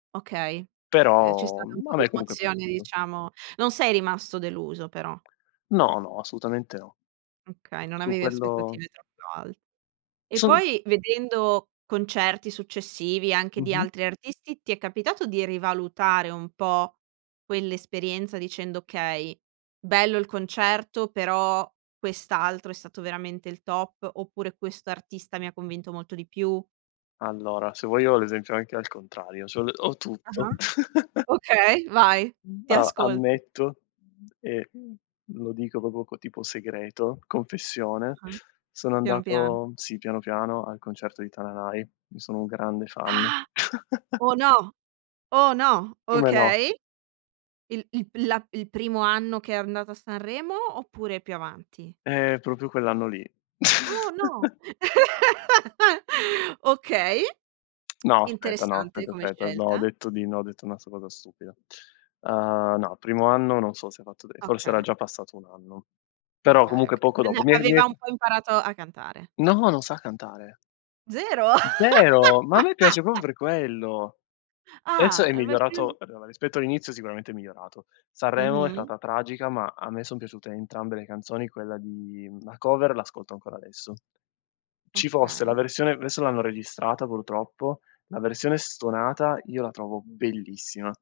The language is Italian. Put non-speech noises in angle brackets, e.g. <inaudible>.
Okay. Ehm, c'è Però, stata un mhmm, po' a di me comunque è emozione piaciuto. diciamo non sei rimasto deluso però. No, no, assolutamente no. Okay, non Su avevi quello aspettative troppo alte. E Son poi, vedendo concerti successivi, anche di Mh-mh. altri artisti, ti è capitato di rivalutare un po' quell'esperienza dicendo: "Okay, bello il concerto però quest'altro è stato veramente il top" oppure "Questo artista mi convinto molto di più?" Allora, se vuoi io ho l'esempio anche al contrario, c'ho l ho tutto. Ah-ah. <chuckles> Okay, vai! Ti A ascolto. ammetto e lo dico proprio co tipo segreto, confessione, Ah-ah. sono Piano, piano. andato, sì, piano, piano, al concerto di Tananai; ne sono un grande fan. Ah! <chuckles> Oh, no! Oh, no! Come no? Okay. Il il pil la il primo anno che è andato a Sanremo, oppure più avanti? Eh, proprio quell'anno lì. Oh, no! <chuckles> <laughs> Okay, <tsk> <smacks lips> No, aspetta, no, interessante aspetta, come aspetta. No, ho scelta. detto di no, ho detto una s una cosa stupida. Uhm, no, primo anno non so se fatto dei forse era Okay. già passato un anno, però Okay, comunque okay. poco V ne dopo. Mi è mi è aveva un po' imparato a cantare. No! Non sa cantare! Zero? Zero! Ma a me piace <laughs> proprio per quello! Adesso Ah! è E invece lui migliorato adora, rispetto all'inizio sicuramente è migliorato. Sanremo è Mh-mh. stata tragica, ma a me son piaciute entrambe le canzoni; quella di, mhmm, la cover l'ascolto ancora adesso. Ci fosse la Okay. versione v esso l'hanno registrata purtroppo, la versione stonata io la trovo bellissima.